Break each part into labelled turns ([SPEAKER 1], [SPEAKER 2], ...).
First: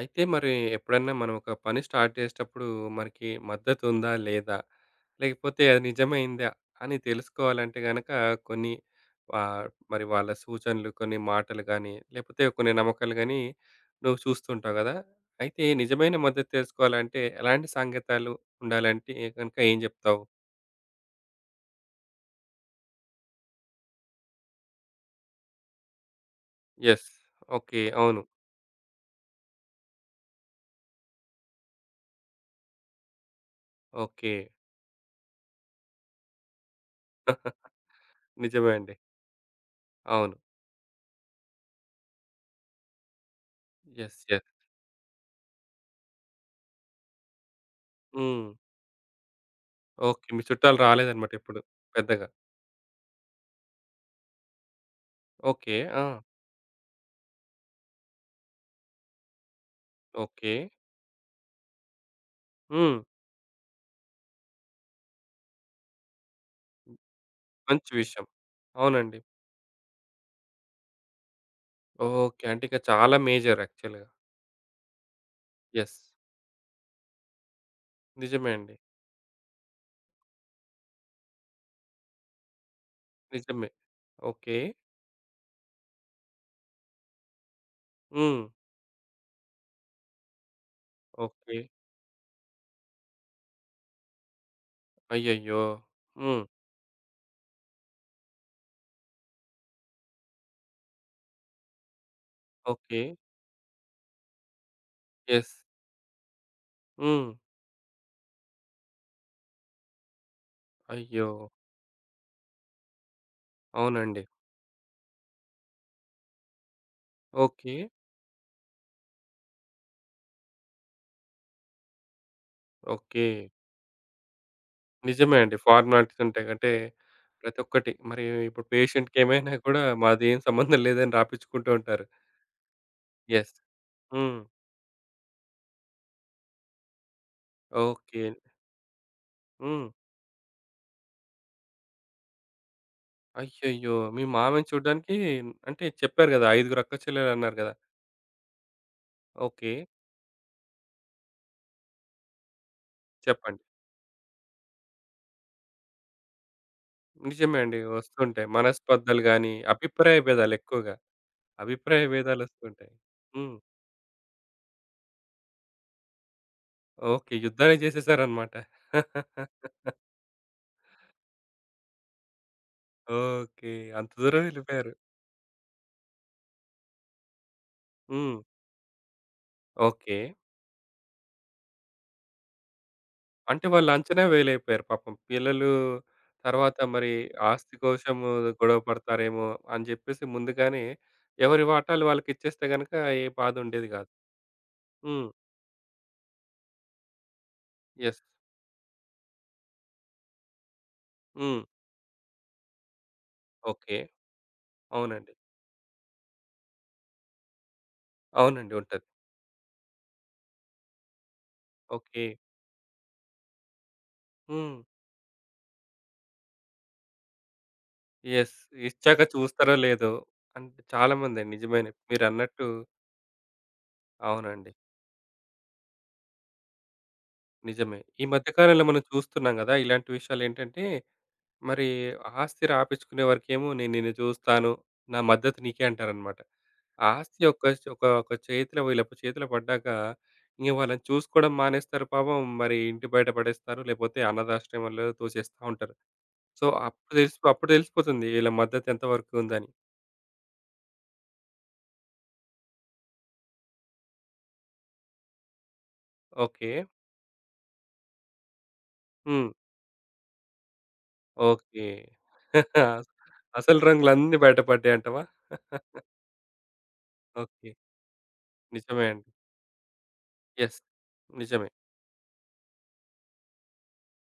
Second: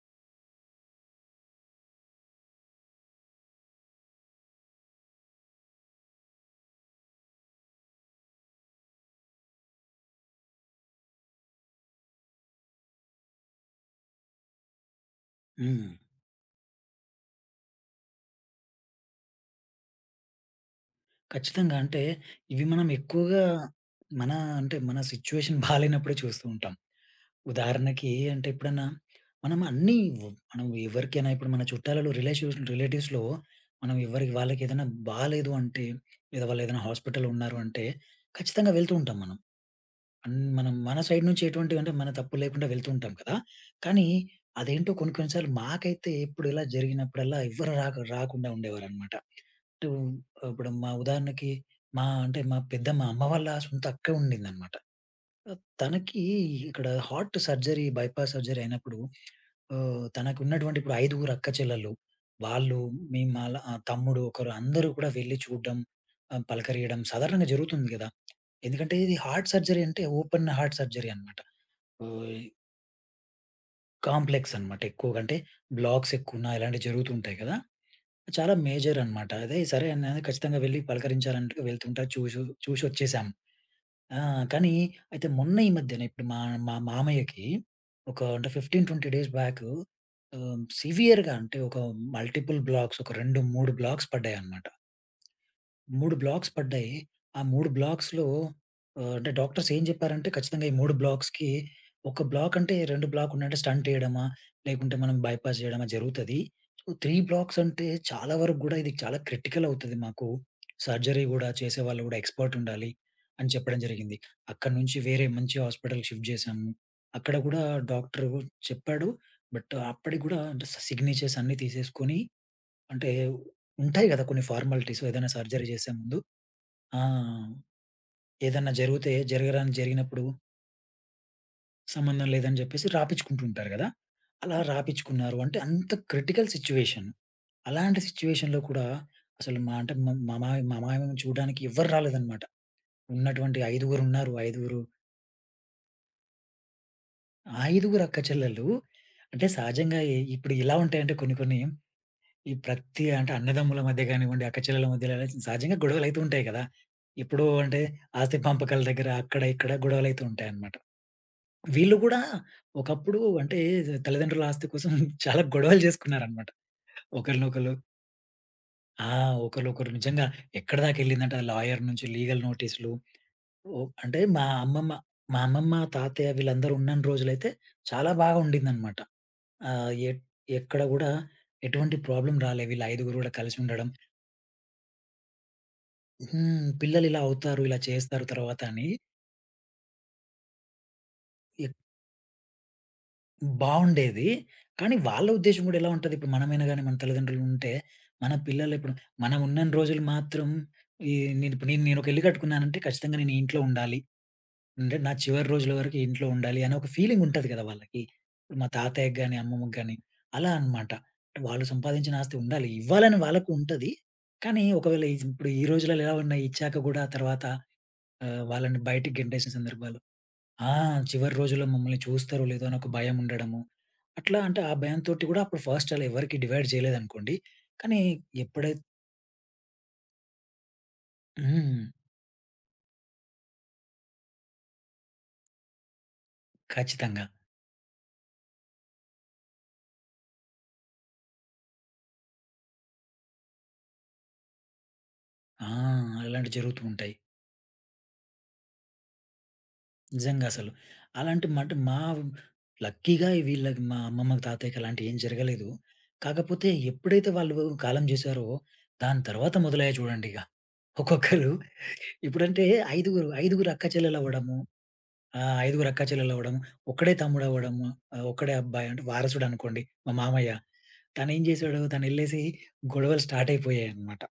[SPEAKER 1] అయితే మరి ఎప్పుడన్నా మనం ఒక పని స్టార్ట్ చేసేటప్పుడు మనకి మద్దతు ఉందా? లేదా? లేకపోతే అది నిజమైందా? అని తెలుసుకోవాలంటే గనక కొన్ని ఆహ్, మరి వాళ్ళ సూచనలు, కొన్ని మాటలు గానీ, లేకపోతే కొన్ని నమ్మకాలు గానీ నువ్వు చూస్తుంటావు గదా! అయితే
[SPEAKER 2] హ్మ్.
[SPEAKER 1] నిజమైన మద్దతు తెలుసుకోవాలంటే ఎలాంటి సంకేతాలు ఉండాలంటే గనుక ఏం జెప్తావు?
[SPEAKER 2] ఖచ్చితంగా. అంటే ఇవి మనం ఎక్కువగా మన అంటే మన సిట్యుయేషన్ బాలేనప్పుడే చూస్తూ ఉంటాం.
[SPEAKER 1] యెస్. ఓకే.
[SPEAKER 2] ఉదాహరణకి
[SPEAKER 1] అవును.
[SPEAKER 2] అంటే ఎప్పుడన్నా మనం అన్నీ మనం ఎవరికైనా ఇప్పుడు మన చుట్టాలలో రిలేషన్స్ రిలేటివ్స్‌లో మనం ఎవరికి
[SPEAKER 1] ఓకే.
[SPEAKER 2] వాళ్ళకి ఏదైనా బాలేదు అంటే లేదా వాళ్ళు ఏదైనా హాస్పిటల్‌లో ఉన్నారు అంటే
[SPEAKER 1] నిజమే
[SPEAKER 2] ఖచ్చితంగా వెళ్తూ
[SPEAKER 1] అండి.
[SPEAKER 2] ఉంటాం మనం.
[SPEAKER 1] అవును.
[SPEAKER 2] హ్మ్. మనం మన సైడ్ నుంచి ఎటువంటివంటే మన తప్పు లేకుండా వెళ్తూ ఉంటాం కదా! కానీ
[SPEAKER 1] యెస్. యెస్.
[SPEAKER 2] అదేంటో కొన్ని కొన్ని సార్లు మాకైతే ఎప్పుడు ఇలా జరిగినప్పుడల్లా ఎవ్వరు రాక
[SPEAKER 1] హ్మ్.
[SPEAKER 2] రాకుండా ఉండేవారనమాట. To
[SPEAKER 1] okay. మీ
[SPEAKER 2] ఇప్పుడు
[SPEAKER 1] చుట్టాలు
[SPEAKER 2] మా
[SPEAKER 1] రాలేదన్నమాట
[SPEAKER 2] ఉదాహరణకి
[SPEAKER 1] ఎప్పుడు
[SPEAKER 2] మా
[SPEAKER 1] పెద్దగా.
[SPEAKER 2] అంటే మా పెద్దమ్మ అమ్మ వాళ్ళ సొంత అక్క ఉండిందనమాట.
[SPEAKER 1] ఓకే. ఆ!
[SPEAKER 2] తనకి ఇక్కడ హార్ట్ సర్జరీ, బైపాస్ సర్జరీ అయినప్పుడు
[SPEAKER 1] ఓకే.
[SPEAKER 2] తనకున్నటువంటి ఇప్పుడు 5 అక్కచెల్లెళ్ళు. వాళ్ళు,
[SPEAKER 1] హ్మ్.
[SPEAKER 2] మేము మళ్ళా తమ్ముడు ఒకరు అందరూ కూడా వెళ్లి చూడడం, పలకరియడం సాధారణంగా జరుగుతుంది
[SPEAKER 1] మంచి
[SPEAKER 2] గదా!
[SPEAKER 1] విషయం.
[SPEAKER 2] ఎందుకంటే ఇది
[SPEAKER 1] అవునండి.
[SPEAKER 2] హార్ట్ సర్జరీ అంటే ఓపెన్ హార్ట్ సర్జరీ అన్నమాట. ఓయ్
[SPEAKER 1] ఓకే. అంటే ఇక చాలా మేజర్ యాక్చువల్‌గా.
[SPEAKER 2] కాంప్లెక్స్ అన్నమాట ఎక్కువగా. అంటే
[SPEAKER 1] యెస్.
[SPEAKER 2] బ్లాక్స్ ఎక్కువున్నా ఇలాంటివి జరుగుతూ ఉంటాయి గదా!
[SPEAKER 1] నిజమే
[SPEAKER 2] చాలా
[SPEAKER 1] అండి.
[SPEAKER 2] మేజర్ అన్నమాట. అదే సరే అని ఖచ్చితంగా వెళ్లి పలకరించాలంటే వెళ్తుంటా చూసొచ్చేసాం.
[SPEAKER 1] నిజమే.
[SPEAKER 2] ఆ!
[SPEAKER 1] ఓకే.
[SPEAKER 2] కానీ అయితే మొన్న ఈ మధ్యన ఇప్పుడు మా మా మామయ్యకి ఒక
[SPEAKER 1] హ్మ్.
[SPEAKER 2] అంటే 15, 20 డేస్ బ్యాకు సివియర్‌గా అంటే
[SPEAKER 1] ఓకే.
[SPEAKER 2] ఒక మల్టిపుల్ బ్లాక్స్ ఒక 2, 3 బ్లాక్స్ పడ్డాయన్నమాట.
[SPEAKER 1] అయ్యయ్యో!
[SPEAKER 2] 3
[SPEAKER 1] హ్మ్.
[SPEAKER 2] బ్లాక్స్ పడ్డాయి. ఆ 3 బ్లాక్స్‌లో అంటే డాక్టర్స్ ఏం జెప్పారంటే, ఖచ్చితంగా ఈ 3 బ్లాక్స్‌కి ఒక బ్లాక్ అంటే
[SPEAKER 1] ఓకే.
[SPEAKER 2] 2 బ్లాక్ ఉన్నాయంటే స్టంట్ ఎయడమా, లేకుంటే మనం
[SPEAKER 1] యెస్.
[SPEAKER 2] బైపాస్ జేయడమా జరుగుతది. సో, 3
[SPEAKER 1] హ్మ్.
[SPEAKER 2] బ్లాక్స్ అంటే చాలా వరకు గూడా ఇది చాలా క్రిటికల్ అవుతది మాకు. సర్జరీ
[SPEAKER 1] అయ్యో!
[SPEAKER 2] గూడా చేసేవాళ్ళు గూడా ఎక్స్‌పర్ట్ ఉండాలి అని చెప్పడం జరిగింది.
[SPEAKER 1] అవునండి.
[SPEAKER 2] అక్కడి నుంచి వేరే మంచి హాస్పిటల్‌కి షిఫ్ట్ జేశాము. అక్కడ గూడా
[SPEAKER 1] ఓకే.
[SPEAKER 2] డాక్టరు చెప్పాడు. బట్ అప్పటికి గూడా అంటే సిగ్నేచర్స్ అన్నీ తీసేసుకొని అంటే
[SPEAKER 1] ఓకే.
[SPEAKER 2] ఉంటాయి గదా! కొన్ని ఫార్మాలిటీస్ ఏదైనా
[SPEAKER 1] నిజమే అండి.
[SPEAKER 2] సర్జరీ చేసే ముందు.
[SPEAKER 1] ఫార్మాలిటీస్ ఉంటాయి. అంటే
[SPEAKER 2] ఆ!
[SPEAKER 1] ప్రతి ఒక్కటి మరి ఇప్పుడు
[SPEAKER 2] ఏదన్నా జరిగితే
[SPEAKER 1] పేషెంట్‌కి ఏమైనా
[SPEAKER 2] జరగరానిది
[SPEAKER 1] కూడా
[SPEAKER 2] జరిగినప్పుడు
[SPEAKER 1] మాదేం సంబంధం లేదని రాపిచ్చుకుంటూ ఉంటారు.
[SPEAKER 2] సంబంధం లేదని జెప్పేసి రాపిచ్చుకుంటూ
[SPEAKER 1] యెస్.
[SPEAKER 2] ఉంటారు గదా!
[SPEAKER 1] హ్మ్.
[SPEAKER 2] అలా రాపిచ్చుకున్నారు అంటే అంత క్రిటికల్ సిట్యుయేషన్. అలాంటి
[SPEAKER 1] ఓకే.
[SPEAKER 2] సిట్యుయేషన్‌లో కూడా అసలు మా
[SPEAKER 1] హ్మ్.
[SPEAKER 2] అంటే మా మా మామయ్య మా మామయ్యను చూడడానికి ఎవ్వరు రాలేదనమాట. ఉన్నటువంటి
[SPEAKER 1] అయ్యయ్యో! మీ
[SPEAKER 2] ఐదుగురున్నారు.
[SPEAKER 1] మామయ్యని
[SPEAKER 2] ఐదుగురు,
[SPEAKER 1] చూడ్డానికి అంటే చెప్పారు గదా! ఐదుగురు అక్కచెల్లెలన్నారు గదా!
[SPEAKER 2] ఐదుగురు అక్కచెల్లెళ్ళు. అంటే
[SPEAKER 1] ఓకే.
[SPEAKER 2] సహజంగా ఇప్పుడు ఇలా ఉంటాయంటే కొన్ని కొన్ని ఈ ప్రతి అంటే
[SPEAKER 1] చెప్పండి.
[SPEAKER 2] అన్నదమ్ముల మధ్య కానివ్వండి, అక్కచెల్లెల మధ్యలో ఇలా సహజంగా గొడవలైతూ ఉంటాయి కదా! ఎప్పుడూ
[SPEAKER 1] నిజమే అండి.
[SPEAKER 2] అంటే ఆస్తి
[SPEAKER 1] వస్తుంటాయి.
[SPEAKER 2] పంపకాల దగ్గర
[SPEAKER 1] మనస్పర్ధలు
[SPEAKER 2] అక్కడ,
[SPEAKER 1] గాని,
[SPEAKER 2] ఇక్కడ
[SPEAKER 1] అభిప్రాయ
[SPEAKER 2] గొడవలైతూ
[SPEAKER 1] భేదాలు
[SPEAKER 2] ఉంటాయన్నమాట.
[SPEAKER 1] ఎక్కువగా.
[SPEAKER 2] వీళ్ళు
[SPEAKER 1] అభిప్రాయ
[SPEAKER 2] కూడా
[SPEAKER 1] భేదాలొస్తుంటాయి.
[SPEAKER 2] ఒకప్పుడు
[SPEAKER 1] హ్మ్.
[SPEAKER 2] అంటే తల్లిదండ్రుల ఆస్తి కోసం చాలా గొడవలు చేసుకున్నారన్నమాట.
[SPEAKER 1] ఓకే.
[SPEAKER 2] ఒకరినొకళ్ళు
[SPEAKER 1] యుద్ధాలే చేసేసారన్నమాట.
[SPEAKER 2] ఆ! ఒకళ్ళొకరు నిజంగా ఎక్కడిదాకెళ్ళిందంటే ఆ లాయర్ నుంచి లీగల్ నోటీసులు
[SPEAKER 1] ఓకే.
[SPEAKER 2] ఓ
[SPEAKER 1] అంత
[SPEAKER 2] అంటే
[SPEAKER 1] దూరం
[SPEAKER 2] మా అమ్మమ్మ,
[SPEAKER 1] వెళ్ళిపోయారు.
[SPEAKER 2] మా అమ్మమ్మ, తాతయ్య వీళ్ళందరూ ఉన్నన్ని రోజులైతే చాలా
[SPEAKER 1] హ్మ్.
[SPEAKER 2] బాగా ఉండిందన్నమాట. ఆహ్, ఎ
[SPEAKER 1] ఓకే.
[SPEAKER 2] ఎక్కడ కూడా ఎటువంటి ప్రాబ్లమ్ రాలే. వీళ్ళు ఐదుగురు కూడా కలిసి
[SPEAKER 1] అంటే
[SPEAKER 2] ఉండడం.
[SPEAKER 1] వాళ్ళు అంచనా వేయలేకపోయారు పాపం. పిల్లలు
[SPEAKER 2] హ్మ్.
[SPEAKER 1] తర్వాత మరి
[SPEAKER 2] పిల్లలిలా అవుతారు,
[SPEAKER 1] ఆస్తి
[SPEAKER 2] ఇలా చేస్తారు
[SPEAKER 1] కోసము
[SPEAKER 2] తర్వాత
[SPEAKER 1] గొడవ
[SPEAKER 2] అని
[SPEAKER 1] పడతారేమో అని జెప్పేసి ముందుగానే ఎవరి
[SPEAKER 2] ఎక్
[SPEAKER 1] వాటాలు వాళ్ళకిచ్చేస్తే గనక ఏ బాధ ఉండేది గాదు.
[SPEAKER 2] బావుండేది. కానీ వాళ్ళ
[SPEAKER 1] హ్మ్.
[SPEAKER 2] ఉద్దేశం గూడా ఎలా ఉంటది, ఇప్పుడు మనమైనా గాని మన తల్లిదండ్రులుంటే,
[SPEAKER 1] యెస్.
[SPEAKER 2] మన పిల్లలు ఇప్పుడు మనం ఉన్నన్ని రోజులు మాత్రం ఈ నేను
[SPEAKER 1] హ్మ్.
[SPEAKER 2] ఇప్పుడు నేనొక ఇల్లు కట్టుకున్నానంటే ఖచ్చితంగా నేను ఈ ఇంట్లో ఉండాలి.
[SPEAKER 1] ఓకే.
[SPEAKER 2] అంటే నా
[SPEAKER 1] అవునండి.
[SPEAKER 2] చివరి రోజుల వరకు ఈ ఇంట్లో ఉండాలి అనే ఒక ఫీలింగ్ ఉంటది కదా వాళ్ళకి. మా
[SPEAKER 1] అవునండి. ఉంటది.
[SPEAKER 2] తాతయ్యకి గాని, అమ్మమ్మకి గాని అలా అనమాట. వాళ్ళు సంపాదించిన
[SPEAKER 1] ఓకే.
[SPEAKER 2] ఆస్తి ఉండాలి. ఇవ్వాలని వాళ్ళకు ఉంటది. కానీ
[SPEAKER 1] హ్మ్.
[SPEAKER 2] ఒకవేళ ఇప్పుడు ఈ రోజులలో ఎలా ఉన్నాయి ఇచ్చాక గూడా తర్వాత
[SPEAKER 1] యెస్.
[SPEAKER 2] వాళ్ళని బయటికి
[SPEAKER 1] ఇచ్చాక
[SPEAKER 2] గెంటేసిన
[SPEAKER 1] చూస్తారో
[SPEAKER 2] సందర్భాలు
[SPEAKER 1] లేదో
[SPEAKER 2] ఆ!
[SPEAKER 1] అంటే
[SPEAKER 2] చివరి
[SPEAKER 1] చాలామంది
[SPEAKER 2] రోజుల్లో
[SPEAKER 1] నిజమేనే.
[SPEAKER 2] మమ్మల్ని చూస్తారో లేదో
[SPEAKER 1] మీరన్నట్టు
[SPEAKER 2] అని ఒక భయం ఉండడము. అట్లా అంటే
[SPEAKER 1] అవునండి.
[SPEAKER 2] ఆ భయంతోటి కూడా అప్పుడు ఫస్ట్ అలా ఎవరికీ డివైడ్ చేయలేదనుకోండి.
[SPEAKER 1] నిజమే.
[SPEAKER 2] కానీ
[SPEAKER 1] ఈ మధ్య
[SPEAKER 2] ఎప్పుడై
[SPEAKER 1] కాలంలో మనం చూస్తున్నాం గదా! ఇలాంటి విషయాలేంటంటే
[SPEAKER 2] హ్మ్.
[SPEAKER 1] మరి ఆస్తి రాపిచ్చుకునే వరకేమో నేను నిన్ను చూస్తాను. నా మద్దతు నీకే అంటారనమాట.
[SPEAKER 2] ఖచ్చితంగా.
[SPEAKER 1] ఆస్తి ఒక ఒక ఒక చేతిలో వీళ్ళ చేతిలో పడ్డాక ఇంక వాళ్ళని చూసుకోవడం మానేస్తారు పాపం. మరి ఇంటి బయట పడేస్తారు. లేకపోతే అనాథాశ్రమాల్లో తోసేస్తా
[SPEAKER 2] ఆ!
[SPEAKER 1] ఉంటారు.
[SPEAKER 2] అలాంటివి
[SPEAKER 1] సో,
[SPEAKER 2] జరుగుతూ ఉంటాయి.
[SPEAKER 1] అప్పుడు తెలిసిపోతుంది వీళ్ళ మద్దతు ఎంత వరకు ఉందని.
[SPEAKER 2] నిజంగా అసలు. అలాంటి మా లక్కీగా వీళ్ళకి మా అమ్మమ్మకి, తాతయ్యకి అలాంటివి ఏం జరగలేదు. కాకపోతే
[SPEAKER 1] ఓకే.
[SPEAKER 2] ఎప్పుడైతే వాళ్ళు కాలం చేశారో దాని
[SPEAKER 1] హ్మ్.
[SPEAKER 2] తర్వాత మొదలయ్యాయి చూడండి ఇక. ఒక్కొక్కరు
[SPEAKER 1] ఓకే.
[SPEAKER 2] ఇప్పుడంటే ఐదుగురు, ఐదుగురు
[SPEAKER 1] అసలు
[SPEAKER 2] అక్క
[SPEAKER 1] రంగులన్నీ
[SPEAKER 2] చెల్లెలవ్వడము
[SPEAKER 1] బయటపడ్డాయంటావా?
[SPEAKER 2] ఆ! ఐదుగురు అక్కాచెల్లెలవ్వడం, ఒక్కడే
[SPEAKER 1] ఓకే.
[SPEAKER 2] తమ్ముడవ్వడము, ఒక్కడే అబ్బాయి అంటే
[SPEAKER 1] నిజమే అండి.
[SPEAKER 2] వారసుడనుకోండి మా మామయ్య.
[SPEAKER 1] యెస్.
[SPEAKER 2] తనేం
[SPEAKER 1] నిజమే.
[SPEAKER 2] జేసాడు తనెళ్ళేసి గొడవలు స్టార్టయిపోయాయన్నమాట.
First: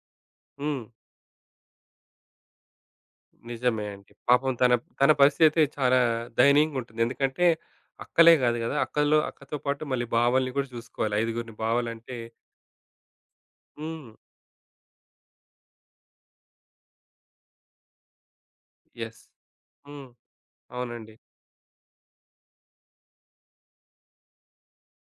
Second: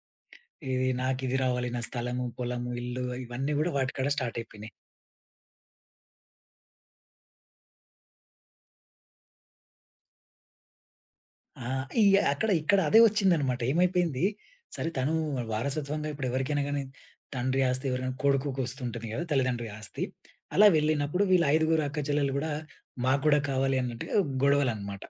[SPEAKER 1] హ్మ్.
[SPEAKER 2] ఇది నాకిది రావాలి, నా స్థలము, పొలము, ఇల్లు ఇవన్నీ గూడా
[SPEAKER 1] నిజమే
[SPEAKER 2] వాటికాడ
[SPEAKER 1] అండి. పాపం
[SPEAKER 2] స్టార్టయిపోయినాయి.
[SPEAKER 1] తన తన పరిస్థితి అయితే చాలా దయనీయంగుంటుంది. ఎందుకంటే అక్కలే కాదు కదా! అక్కతో పాటు మళ్ళీ బావల్ని కూడా చూసుకోవాలి. ఐదుగురిని
[SPEAKER 2] ఆ! ఈ
[SPEAKER 1] బావలంటే
[SPEAKER 2] అక్కడ ఇక్కడ అదే వచ్చిందన్నమాట.
[SPEAKER 1] హ్మ్.
[SPEAKER 2] ఏమైపోయింది, సరే తను వారసత్వంగా ఇప్పుడెవరికైనా గాని తండ్రి ఆస్తి ఎవరైనా కొడుకుకొస్తుంటది
[SPEAKER 1] యెస్.
[SPEAKER 2] గదా! తల్లిదండ్రి ఆస్తి.
[SPEAKER 1] హ్మ్.
[SPEAKER 2] అలా
[SPEAKER 1] అవునండి.
[SPEAKER 2] వెళ్ళినప్పుడు వీళ్ళ ఐదుగురు అక్కచెల్లెలు గూడా మాకు గూడా కావాలి అన్నట్టుగా గొడవలన్నమాట.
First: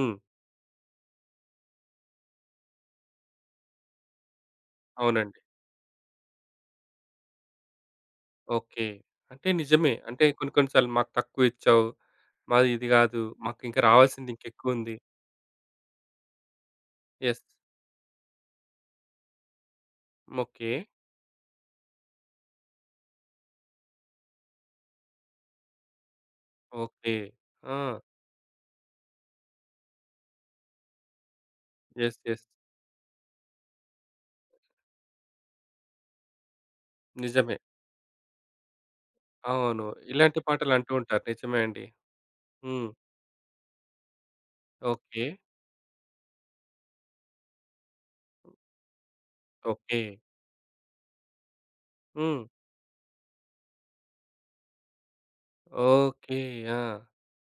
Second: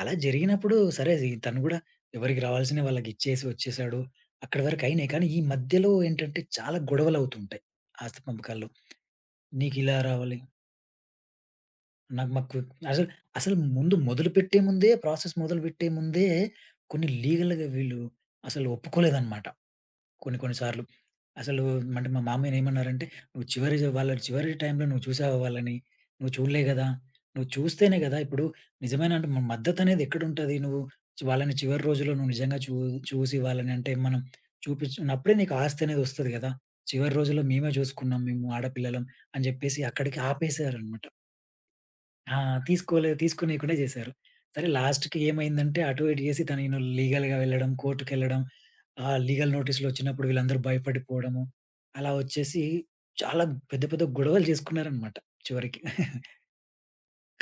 [SPEAKER 2] అలా జరిగినప్పుడు సరే జీ తను గూడా ఎవరికి రావాల్సినవి వాళ్ళకిచ్చేసి వచ్చేసాడు. అక్కడి వరకయినాయి. కానీ ఈ
[SPEAKER 1] అవునండి.
[SPEAKER 2] మధ్యలో ఏంటంటే చాలా గొడవలవుతుంటాయి ఆస్తి పంపకాల్లో.
[SPEAKER 1] ఓకే. అంటే నిజమే.
[SPEAKER 2] "నీకిలా
[SPEAKER 1] అంటే
[SPEAKER 2] రావాలి,
[SPEAKER 1] కొన్ని కొన్ని సార్లు మాకు తక్కువ ఇచ్చావు
[SPEAKER 2] నాకు మాకు."
[SPEAKER 1] మాది ఇది
[SPEAKER 2] అసలు
[SPEAKER 1] గాదు.
[SPEAKER 2] అసలు
[SPEAKER 1] మాకింకా
[SPEAKER 2] ముందు
[SPEAKER 1] రావాల్సింది
[SPEAKER 2] మొదలుపెట్టే ముందే
[SPEAKER 1] ఇంకెక్కువుంది.
[SPEAKER 2] ప్రాసెస్ మొదలుపెట్టే ముందే కొన్ని
[SPEAKER 1] యెస్.
[SPEAKER 2] లీగల్‌గా వీళ్ళు అసలు ఒప్పుకోలేదన్నమాట. కొన్ని కొన్ని
[SPEAKER 1] ఓకే.
[SPEAKER 2] సార్లు. అసలు అంటే మా మామయ్యనేమన్నారంటే, "నువ్వు చివరి వాళ్ళ చివరి టైంలో నువ్వు చూసావా వాళ్ళని? నువ్వు చూడలే గదా!
[SPEAKER 1] ఓకే.
[SPEAKER 2] నువ్వు
[SPEAKER 1] ఆ!
[SPEAKER 2] చూస్తేనే గదా! ఇప్పుడు నిజమైన అంటే మద్దతనేది ఎక్కడుంటది? నువ్వు వాళ్ళని చివరి రోజుల్లో
[SPEAKER 1] యెస్.
[SPEAKER 2] నువ్వు
[SPEAKER 1] యెస్.
[SPEAKER 2] నిజంగా చూసి వాళ్ళని అంటే మనం చూపించుకున్నప్పుడే నీకు ఆస్తనేది ఒస్తది గదా! చివరి రోజుల్లో
[SPEAKER 1] నిజమే.
[SPEAKER 2] మేమే జూసుకున్నాం మేము ఆడపిల్లలం" అని జెప్పేసి
[SPEAKER 1] అవును.
[SPEAKER 2] అక్కడికి
[SPEAKER 1] ఇలాంటి పాటలంటూ
[SPEAKER 2] ఆపేసారనమాట.
[SPEAKER 1] ఉంటారు. నిజమే అండి.
[SPEAKER 2] ఆ!
[SPEAKER 1] హ్మ్.
[SPEAKER 2] తీసుకోనీయకుండా జేశారు. సరే లాస్ట్‌కి
[SPEAKER 1] ఓకే.
[SPEAKER 2] ఏమైందంటే అటు ఇటు జేసి తనేను లీగల్‌గా వెళ్ళడం, కోర్ట్‌కెళ్ళడం, లీగల్
[SPEAKER 1] ఓకే.
[SPEAKER 2] నోటీసులొచ్చినప్పుడు వీళ్ళందరూ భయపడిపోవడము, అలా
[SPEAKER 1] హ్మ్.
[SPEAKER 2] వచ్చేసి చాలా పెద్ద పెద్ద గొడవలు జేసుకున్నారనమాట చివరికి.
[SPEAKER 1] ఓకే. ఆ!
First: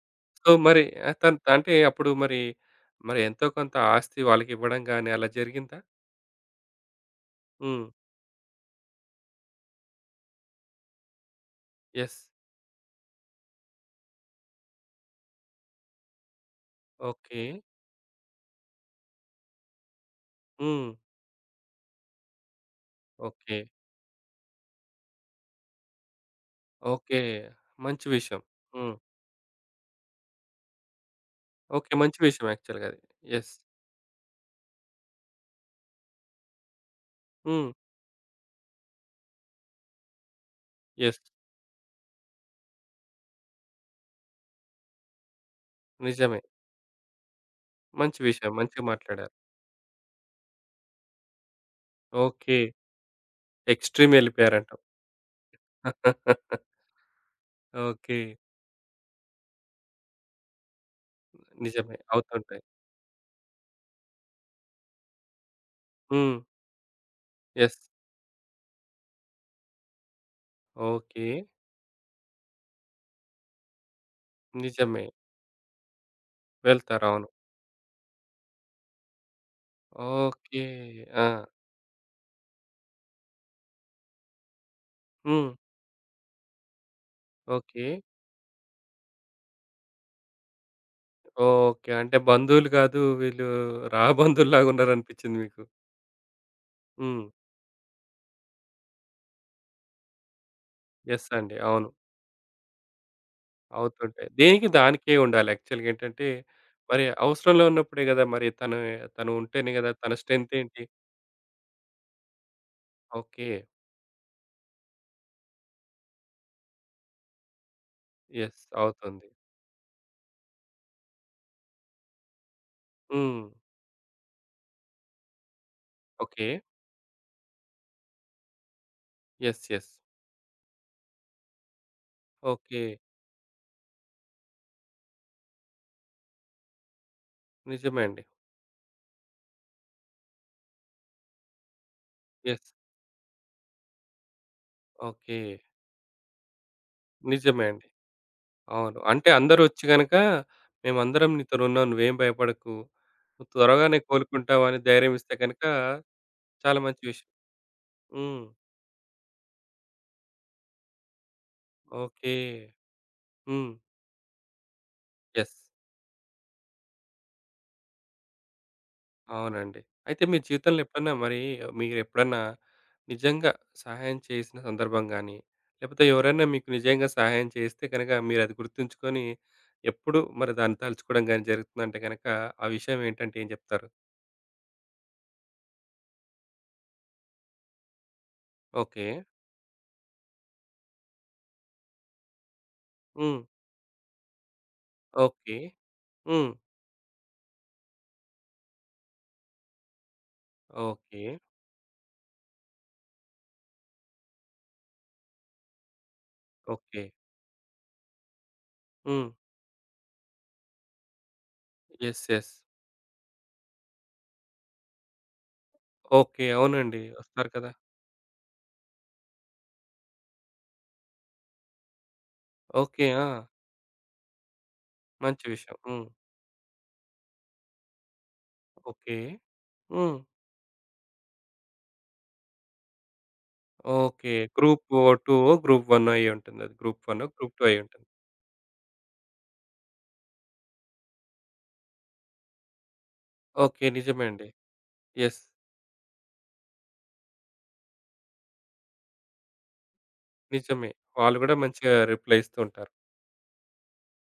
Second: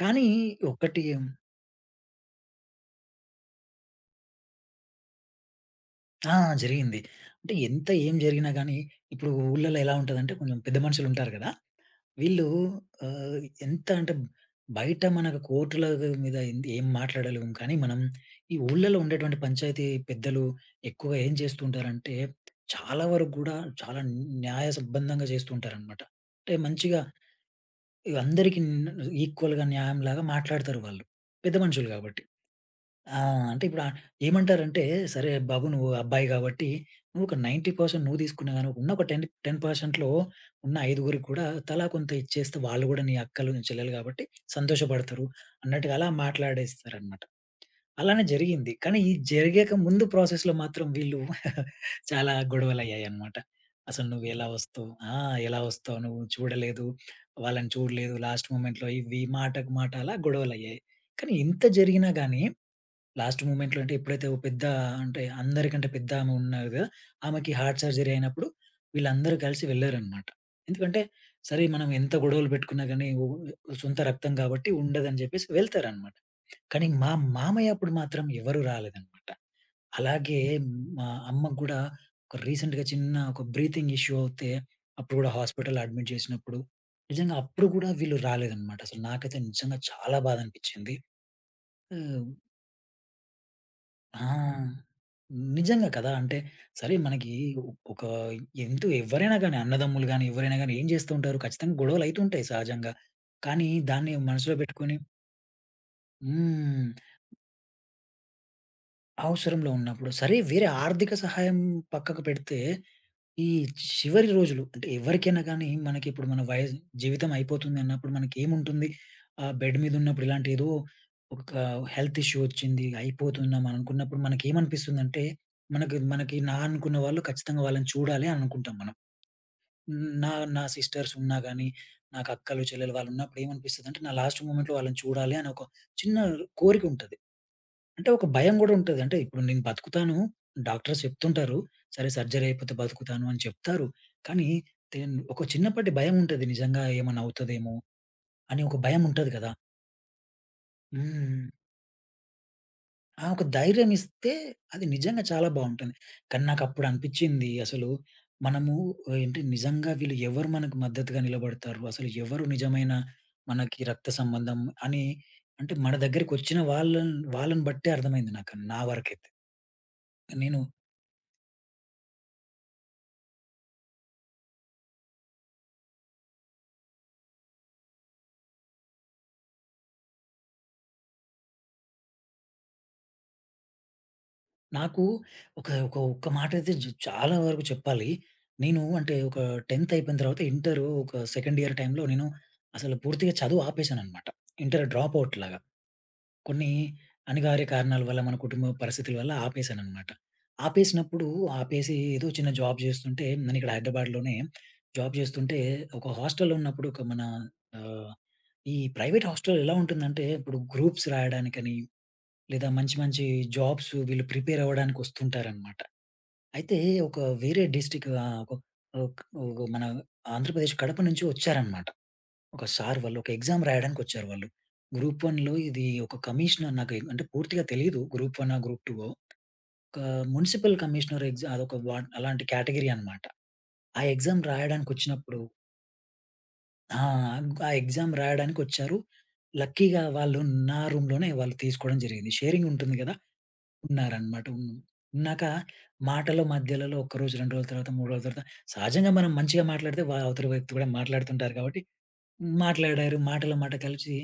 [SPEAKER 2] కానీ
[SPEAKER 1] సో, మరి
[SPEAKER 2] ఒకటి
[SPEAKER 1] అంటే అప్పుడు మరి, మరి ఎంతో కొంత ఆస్తి వాళ్ళకివ్వడం గాని అలా జరిగిందా?
[SPEAKER 2] ఆ! జరిగింది. అంటే
[SPEAKER 1] హ్మ్.
[SPEAKER 2] ఎంత ఏం జరిగినా గానీ ఇప్పుడు ఊర్లలో ఎలా ఉంటదంటే కొంచెం పెద్ద మనుషులుంటారు గదా!
[SPEAKER 1] యెస్.
[SPEAKER 2] వీళ్ళు ఆహ్, ఎంత అంటే బయట మనకు కోర్టుల మీద ఏం
[SPEAKER 1] ఓకే.
[SPEAKER 2] మాట్లాడలేము. కానీ మనం ఈ ఊళ్ళలో ఉండేటువంటి పంచాయతీ పెద్దలు
[SPEAKER 1] హ్మ్.
[SPEAKER 2] ఎక్కువగా ఏం చేస్తుంటారంటే, చాలా వరకు గూడా
[SPEAKER 1] ఓకే.
[SPEAKER 2] చాలా న్యాయ సంబంధంగా చేస్తుంటారనమాట. అంటే మంచిగా
[SPEAKER 1] ఓకే. మంచి
[SPEAKER 2] ఇగ
[SPEAKER 1] విషయం.
[SPEAKER 2] అందరికి
[SPEAKER 1] హ్మ్.
[SPEAKER 2] ఈక్వల్‌గా న్యాయంలాగా మాట్లాడతారు వాళ్ళు. పెద్ద మనుషులు
[SPEAKER 1] ఓకే. మంచి
[SPEAKER 2] కాబట్టి.
[SPEAKER 1] విషయం యాక్చువల్‌గా అది.
[SPEAKER 2] ఆ!
[SPEAKER 1] యెస్.
[SPEAKER 2] అంటే ఇప్పుడు ఏమంటారంటే, "సరే బాబు నువ్వు అబ్బాయి కాబట్టి, నువ్వు ఒక
[SPEAKER 1] హ్మ్.
[SPEAKER 2] 90% నువ్వు తీసుకున్నా గాని, ఉన్న ఒక 10, 10%లో ఉన్న
[SPEAKER 1] యెస్.
[SPEAKER 2] ఐదుగురికి కూడా తలా కొంత ఇచ్చేస్తే, వాళ్ళు కూడా నీ అక్కలు, నీ చెల్లెలు కాబట్టి సంతోషపడతారు" అన్నట్టుగా అలా
[SPEAKER 1] నిజమే.
[SPEAKER 2] మాట్లాడేస్తారనమాట.
[SPEAKER 1] మంచి
[SPEAKER 2] అలానే
[SPEAKER 1] విషయం.
[SPEAKER 2] జరిగింది.
[SPEAKER 1] మంచిగా
[SPEAKER 2] కానీ ఈ
[SPEAKER 1] మాట్లాడారు.
[SPEAKER 2] జరిగాక ముందు ప్రాసెస్‌లో మాత్రం వీళ్ళు చాలా
[SPEAKER 1] ఓకే.
[SPEAKER 2] గొడవలయ్యాయన్నమాట. "అసలు
[SPEAKER 1] ఎక్స్‌ట్రీమ్
[SPEAKER 2] నువ్వు ఎలా అయ్యో!
[SPEAKER 1] ఎళ్ళిపోయారంటావు.
[SPEAKER 2] వస్తావు? ఆ! ఎలా వస్తావు? నువ్వు చూడలేదు, వాళ్ళని చూడలేదు,
[SPEAKER 1] ఓకే.
[SPEAKER 2] లాస్ట్ మొమెంట్‌లో." ఇవి మాటకు మాట అలా గొడవలయ్యాయి. కానీ ఇంత
[SPEAKER 1] నిజమే.
[SPEAKER 2] జరిగినా గాని
[SPEAKER 1] అవుతుంటాయి.
[SPEAKER 2] లాస్ట్ మూమెంట్‌లో అంటే ఎప్పుడైతే ఓ పెద్ద అంటే అందరికంటే పెద్ద ఆమె
[SPEAKER 1] హ్మ్.
[SPEAKER 2] ఉన్నారు గదా! ఆమెకి హార్ట్
[SPEAKER 1] యెస్.
[SPEAKER 2] సర్జరీ అయినప్పుడు వీళ్ళందరూ కలిసి వెళ్లారనమాట. ఎందుకంటే
[SPEAKER 1] ఓకే.
[SPEAKER 2] సరే మనం ఎంత గొడవలు పెట్టుకున్నా గాని ఓ సొంత రక్తం కాబట్టి
[SPEAKER 1] నిజమే.
[SPEAKER 2] ఉండదని జెప్పేసి వెళ్తారనమాట. కానీ
[SPEAKER 1] వెళ్తారు.
[SPEAKER 2] మా
[SPEAKER 1] అవును.
[SPEAKER 2] మామయ్య అప్పుడు మాత్రం ఎవరు రాలేదనమాట. అలాగే
[SPEAKER 1] ఓకే.
[SPEAKER 2] మా
[SPEAKER 1] ఆ!
[SPEAKER 2] అమ్మకు గూడా ఒక రీసెంట్‌గా చిన్న ఒక బ్రీతింగ్ ఇష్యూ అవుతే అప్పుడు గూడా
[SPEAKER 1] హ్మ్.
[SPEAKER 2] హాస్పిటల్‌లో అడ్మిట్ జేసినప్పుడు నిజంగా అప్పుడు
[SPEAKER 1] ఓకే.
[SPEAKER 2] గూడా వీళ్ళు రాలేదనమాట. అసలు నాకైతే నిజంగా చాలా బాధ అనిపిచ్చింది.
[SPEAKER 1] ఓకే. అంటే
[SPEAKER 2] ఆహ్
[SPEAKER 1] బంధువులు కాదు వీళ్ళు రాబంధువుల్లాగా
[SPEAKER 2] ఆ!
[SPEAKER 1] ఉన్నారనిపించింది మీకు.
[SPEAKER 2] నిజంగా కదా! అంటే సరే
[SPEAKER 1] హ్మ్.
[SPEAKER 2] మనకి ఒక ఎంతో ఎవ్వరైనా గాని అన్నదమ్ములు గాని, ఎవరైనా గాని ఏం చేస్తూ
[SPEAKER 1] యెస్
[SPEAKER 2] ఉంటారు
[SPEAKER 1] అండి.
[SPEAKER 2] ఖచ్చితంగా
[SPEAKER 1] అవును.
[SPEAKER 2] గొడవలైతుంటాయి సహజంగా. కానీ దాన్ని
[SPEAKER 1] అవుతుంటాయి.
[SPEAKER 2] మనసులో
[SPEAKER 1] దేనికి
[SPEAKER 2] పెట్టుకొని
[SPEAKER 1] దానికే ఉండాలి. యాక్చువల్‌గా ఏంటంటే
[SPEAKER 2] హ్మ్.
[SPEAKER 1] మరి అవసరంలో ఉన్నప్పుడే కదా! మరి తను తను
[SPEAKER 2] అవసరంలో
[SPEAKER 1] ఉంటేనే కదా!
[SPEAKER 2] ఉన్నప్పుడు.
[SPEAKER 1] తన
[SPEAKER 2] సరే
[SPEAKER 1] స్ట్రెంత్
[SPEAKER 2] వేరే
[SPEAKER 1] ఏంటి?
[SPEAKER 2] ఆర్థిక సహాయం పక్కకు పెడితే, ఈ
[SPEAKER 1] ఓకే.
[SPEAKER 2] చివరి రోజులు అంటే ఎవరికైనా గానీ మనకిప్పుడు మన వయస్ జీవితం అయిపోతుంది అన్నప్పుడు
[SPEAKER 1] యెస్.
[SPEAKER 2] మనకేముంటుంది?
[SPEAKER 1] అవుతుంది.
[SPEAKER 2] బెడ్ మీదున్నప్పుడు ఇలాంటి ఏదో ఒక హెల్త్ ఇష్యూ వచ్చింది,
[SPEAKER 1] హ్మ్.
[SPEAKER 2] అయిపోతున్నాం అని అనుకున్నప్పుడు మనకేమనిపిస్తుందంటే, మనకు మనకి మనకి
[SPEAKER 1] ఓకే.
[SPEAKER 2] నా అనుకున్న వాళ్ళు ఖచ్చితంగా వాళ్ళని చూడాలి అని అనుకుంటాం మనం.
[SPEAKER 1] యెస్. యెస్.
[SPEAKER 2] నా నా సిస్టర్స్ ఉన్నా గానీ, నాకు అక్కలు,
[SPEAKER 1] ఓకే.
[SPEAKER 2] చెల్లెలు వాళ్ళున్నప్పుడు ఏమనిపిస్తదంటే, నా లాస్ట్ మూమెంట్‌లో వాళ్ళని చూడాలి అని ఒక చిన్న కోరికుంటది.
[SPEAKER 1] నిజమే
[SPEAKER 2] అంటే
[SPEAKER 1] అండి.
[SPEAKER 2] ఒక భయం గూడా ఉంటది. అంటే ఇప్పుడు నేను బతుకుతాను. డాక్టర్స్ చెప్తుంటారు. సరే సర్జరీ
[SPEAKER 1] యెస్.
[SPEAKER 2] అయిపోతే బతుకుతాను అని చెప్తారు. కానీ దెన్
[SPEAKER 1] ఓకే.
[SPEAKER 2] ఒక చిన్నపాటి భయం ఉంటది. నిజంగా ఏమన్నా
[SPEAKER 1] నిజమే
[SPEAKER 2] అవుతదేమో
[SPEAKER 1] అండి.
[SPEAKER 2] అని ఒక
[SPEAKER 1] అవును.
[SPEAKER 2] భయం
[SPEAKER 1] అంటే
[SPEAKER 2] ఉంటది కదా!
[SPEAKER 1] అందరొచ్చి గనక మేమందరం
[SPEAKER 2] హ్మ్.
[SPEAKER 1] నీతోనున్నాం. నువ్వేం భయపడకు.
[SPEAKER 2] ఆ ఒక
[SPEAKER 1] నువ్వు
[SPEAKER 2] ధైర్యం
[SPEAKER 1] త్వరగానే
[SPEAKER 2] ఇస్తే
[SPEAKER 1] కోలుకుంటావు అని
[SPEAKER 2] అది
[SPEAKER 1] ధైర్యం
[SPEAKER 2] నిజంగా
[SPEAKER 1] ఇస్తే
[SPEAKER 2] చాలా
[SPEAKER 1] గనక
[SPEAKER 2] బావుంటుంది. కానీ
[SPEAKER 1] చాలా
[SPEAKER 2] నాకప్పుడు
[SPEAKER 1] మంచి విషయం.
[SPEAKER 2] అనిపిచ్చింది అసలు
[SPEAKER 1] హ్మ్.
[SPEAKER 2] మనము ఏంటి నిజంగా వీళ్ళు ఎవరు మనకు మద్దతుగా నిలబడతారు? అసలు
[SPEAKER 1] ఓకే.
[SPEAKER 2] ఎవరు నిజమైన
[SPEAKER 1] హ్మ్.
[SPEAKER 2] మనకి రక్త సంబంధం అని
[SPEAKER 1] యెస్.
[SPEAKER 2] అంటే మన దగ్గరికొచ్చిన వాళ్ళని బట్టే అర్థమైంది నాకు నా వరకైతే.
[SPEAKER 1] అవునండి. అయితే మీ
[SPEAKER 2] నేను
[SPEAKER 1] జీవితంలో ఎప్పుడన్నా మరి మీరెప్పుడన్నా నిజంగా సహాయం చేసిన సందర్భం గాని, లేపోతే ఎవరైనా మీకు నిజంగా సహాయం చేస్తే గనక మీరది గుర్తుంచుకొని ఎప్పుడు మరి దాన్ని తలుచుకోవడం గాని జరుగుతుందంటే గనక ఆ విషయం ఏంటంటే ఏం జెప్తారు?
[SPEAKER 2] నాకు ఒక ఒక ఒక్క మాటైతే చాలా వరకు చెప్పాలి. నేను
[SPEAKER 1] ఓకే.
[SPEAKER 2] అంటే ఒక 10th అయిపోయిన తర్వాత ఇంటరు ఒక సెకండ్ ఇయర్ టైమ్‌లో నేను అసలు పూర్తిగా
[SPEAKER 1] హ్మ్.
[SPEAKER 2] చదువు ఆపేశాననమాట. Inter dropout
[SPEAKER 1] okay.
[SPEAKER 2] లాగా.
[SPEAKER 1] హ్మ్.
[SPEAKER 2] కొన్ని అనివార్య కారణాల వల్ల, మన కుటుంబ పరిస్థితుల వల్ల ఆపేశాననమాట.
[SPEAKER 1] ఓకే.
[SPEAKER 2] ఆపేసినప్పుడు ఆపేసి ఏదో చిన్న జాబ్ చేస్తుంటే నేను ఇక్కడ హైదరాబాద్‌లోనే జాబ్ చేస్తుంటే ఒక హాస్టల్‌లో ఉన్నప్పుడు ఒక
[SPEAKER 1] ఓకే.
[SPEAKER 2] మన ఆహ్, ఈ ప్రైవేట్
[SPEAKER 1] హ్మ్.
[SPEAKER 2] హాస్టల్ ఎలా ఉంటుందంటే ఇప్పుడు గ్రూప్స్ రాయడానికని
[SPEAKER 1] యెస్. యెస్.
[SPEAKER 2] లేదా మంచి మంచి జాబ్స్ వీళ్ళు ప్రిపేర్ అవ్వడానికి వస్తుంటారనమాట.
[SPEAKER 1] ఓకే.
[SPEAKER 2] అయితే
[SPEAKER 1] అవునండి.
[SPEAKER 2] ఒక
[SPEAKER 1] వస్తారు
[SPEAKER 2] వేరే
[SPEAKER 1] కదా!
[SPEAKER 2] డిస్ట్రిక్ట్ ఒక ఒక ఒక మన ఆంధ్రప్రదేశ్ కడప నుంచి వచ్చారనమాట. ఒక సార్
[SPEAKER 1] ఓకే.
[SPEAKER 2] వాళ్ళు
[SPEAKER 1] ఆ!
[SPEAKER 2] ఒక ఎగ్జామ్ రాయడానికొచ్చారు వాళ్ళు. గ్రూప్
[SPEAKER 1] మంచి
[SPEAKER 2] 1లో
[SPEAKER 1] విషయం.
[SPEAKER 2] ఇది
[SPEAKER 1] హ్మ్.
[SPEAKER 2] ఒక కమిషనర్ నాకు అంటే పూర్తిగా తెలీదు. Group 1 group 2
[SPEAKER 1] okay.
[SPEAKER 2] ఒక
[SPEAKER 1] హ్మ్.
[SPEAKER 2] మున్సిపల్ కమిషనర్ ఎగ్జామ్ అదొక అలాంటి కేటగరీ అనమాట. ఆ
[SPEAKER 1] ఓకే.
[SPEAKER 2] ఎగ్జామ్
[SPEAKER 1] గ్రూప్
[SPEAKER 2] రాయడానికొచ్చినప్పుడు
[SPEAKER 1] టూవో, గ్రూప్ వన్నో అయ్యుంటుంది అది.
[SPEAKER 2] ఆ!
[SPEAKER 1] గ్రూప్ వన్నో, గ్రూప్ టూ
[SPEAKER 2] ఆ
[SPEAKER 1] అయ్యుంటుంది.
[SPEAKER 2] ఎగ్జామ్ రాయడానికొచ్చారు. లక్కీగా వాళ్ళు నా రూమ్‌లోనే వాళ్ళు తీసుకోవడం జరిగింది. షేరింగ్ ఉంటుంది కదా!
[SPEAKER 1] ఓకే. నిజమే
[SPEAKER 2] ఉన్నారనమాట.
[SPEAKER 1] అండి. యెస్.
[SPEAKER 2] ఉన్నాక మాటల మధ్యలలో ఒక రోజు, 2 రోజుల తర్వాత, 3 రోజుల తర్వాత సహజంగా మనం మంచిగా మాట్లాడితే అవతలి వ్యక్తి కూడా
[SPEAKER 1] నిజమే. వాళ్ళు
[SPEAKER 2] మాట్లాడుతుంటారు
[SPEAKER 1] గూడా
[SPEAKER 2] కాబట్టి
[SPEAKER 1] మంచిగా రిప్లై ఇస్తూ ఉంటారు.
[SPEAKER 2] మాట్లాడారు. మాటల మాట కలిసి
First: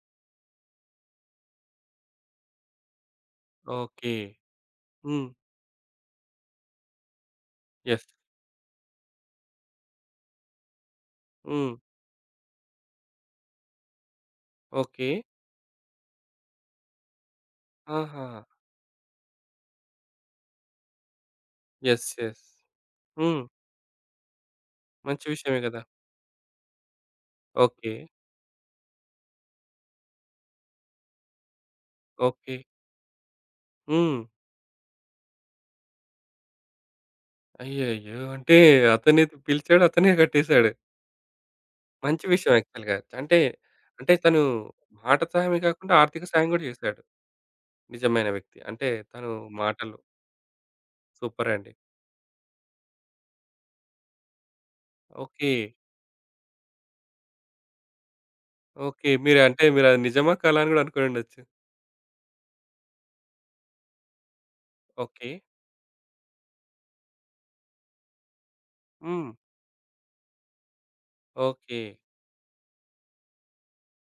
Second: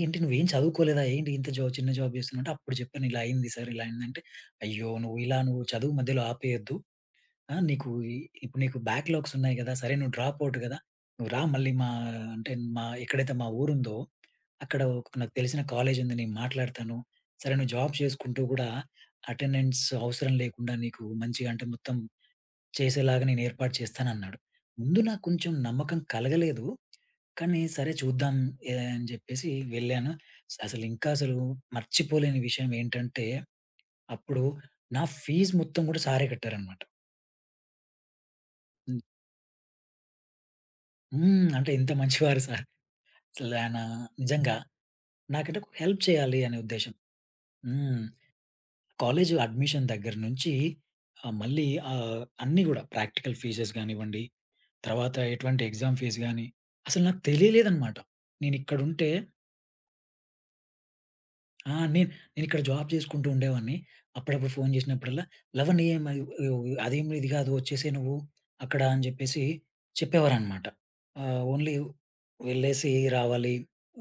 [SPEAKER 2] "ఏంటి నువ్వేం చదువుకోలేదా? ఏంటి ఇంత జాబ్ చిన్న జాబ్ చేస్తున్నావు?" అంటే అప్పుడు చెప్పాను. ఇలా అయింది సార్ ఇలా
[SPEAKER 1] ఓకే.
[SPEAKER 2] అయిందంటే, "అయ్యో! నువ్వు
[SPEAKER 1] హ్మ్.
[SPEAKER 2] ఇలా నువ్వు చదువు మధ్యలో ఆపేయొద్దు." ఆ! నీకు
[SPEAKER 1] యెస్.
[SPEAKER 2] ఇ ఇప్పుడు నీకు బ్యాక్‌లాగ్స్ ఉన్నాయి గదా! సరే నువ్వు డ్రాప్ ఔట్ గదా! నువ్వు రా మళ్ళీ
[SPEAKER 1] హ్మ్.
[SPEAKER 2] మా అంటే మా ఎక్కడైతే మా ఊరుందో, అక్కడ
[SPEAKER 1] ఓకే.
[SPEAKER 2] ఒక నాకు తెలిసిన కాలేజ్ ఉంది. నేను మాట్లాడతాను. సరే నువ్వు జాబ్
[SPEAKER 1] ఆహా!
[SPEAKER 2] చేసుకుంటూ గూడా అటెండెన్స్ అవసరం లేకుండా నీకు మంచిగా అంటే మొత్తం
[SPEAKER 1] యెస్. యెస్.
[SPEAKER 2] చేసేలాగా నేను
[SPEAKER 1] హ్మ్.
[SPEAKER 2] ఏర్పాటు చేస్తానన్నాడు. ముందు నాకు
[SPEAKER 1] మంచి
[SPEAKER 2] కొంచెం
[SPEAKER 1] విషయమే గదా!
[SPEAKER 2] నమ్మకం కలగలేదు. కానీ సరే
[SPEAKER 1] ఓకే.
[SPEAKER 2] చూద్దాం అని జెప్పేసి వెళ్ళాను. అసలు ఇంకా అసలు మర్చిపోలేని
[SPEAKER 1] ఓకే.
[SPEAKER 2] విషయం ఏంటంటే,
[SPEAKER 1] హ్మ్.
[SPEAKER 2] అప్పుడు నా ఫీజు మొత్తం గూడా సారే కట్టారనమాట.
[SPEAKER 1] అయ్యయ్యో! అంటే అతనే పిలిచాడు. అతనే కట్టేసాడు.
[SPEAKER 2] హ్మ్. అంటే ఇంత
[SPEAKER 1] మంచి
[SPEAKER 2] మంచివారు
[SPEAKER 1] విషయం
[SPEAKER 2] సార్.
[SPEAKER 1] యాక్చువల్‌గా. అంటే,
[SPEAKER 2] అసలు ఆయన
[SPEAKER 1] అంటే తను
[SPEAKER 2] నిజంగా
[SPEAKER 1] మాట సహాయమే
[SPEAKER 2] నాకంటే ఒక
[SPEAKER 1] గాకుండా
[SPEAKER 2] హెల్ప్
[SPEAKER 1] ఆర్థిక
[SPEAKER 2] చేయాలి
[SPEAKER 1] సాయం
[SPEAKER 2] అనే
[SPEAKER 1] గూడా
[SPEAKER 2] ఉద్దేశ్యం.
[SPEAKER 1] జేశాడు.
[SPEAKER 2] హ్మ్.
[SPEAKER 1] నిజమైన వ్యక్తి. అంటే
[SPEAKER 2] కాలేజ్
[SPEAKER 1] తను
[SPEAKER 2] అడ్మిషన్
[SPEAKER 1] మాటలు
[SPEAKER 2] దగ్గర నుంచి
[SPEAKER 1] సూపరండి.
[SPEAKER 2] అన్నీ గూడా ప్రాక్టికల్ ఫీజెస్ గానివ్వండి, తర్వాత
[SPEAKER 1] ఓకే.
[SPEAKER 2] ఎటువంటి ఎగ్జామ్ ఫీస్ గాని అసలు నాకు తెలియలేదనమాట. నేనిక్కడుంటే
[SPEAKER 1] ఓకే. మీరంటే మీరది నిజమా కాదా అని గూడా అనుకోనుండొచ్చు.
[SPEAKER 2] ఆ! నేనిక్కడ జాబ్ చేసుకుంటూ ఉండేవాడిని. అప్పుడప్పుడు ఫోను చేసినప్పుడల్లా,
[SPEAKER 1] ఓకే.
[SPEAKER 2] "లవణ్య మరి అదేం ఇది కాదు వచ్చేసేయి నువ్వు అక్కడ" అని
[SPEAKER 1] హ్మ్.
[SPEAKER 2] చెప్పేసి చెప్పేవారనమాట. Only
[SPEAKER 1] okay.
[SPEAKER 2] వెళ్ళేసి రావాలి.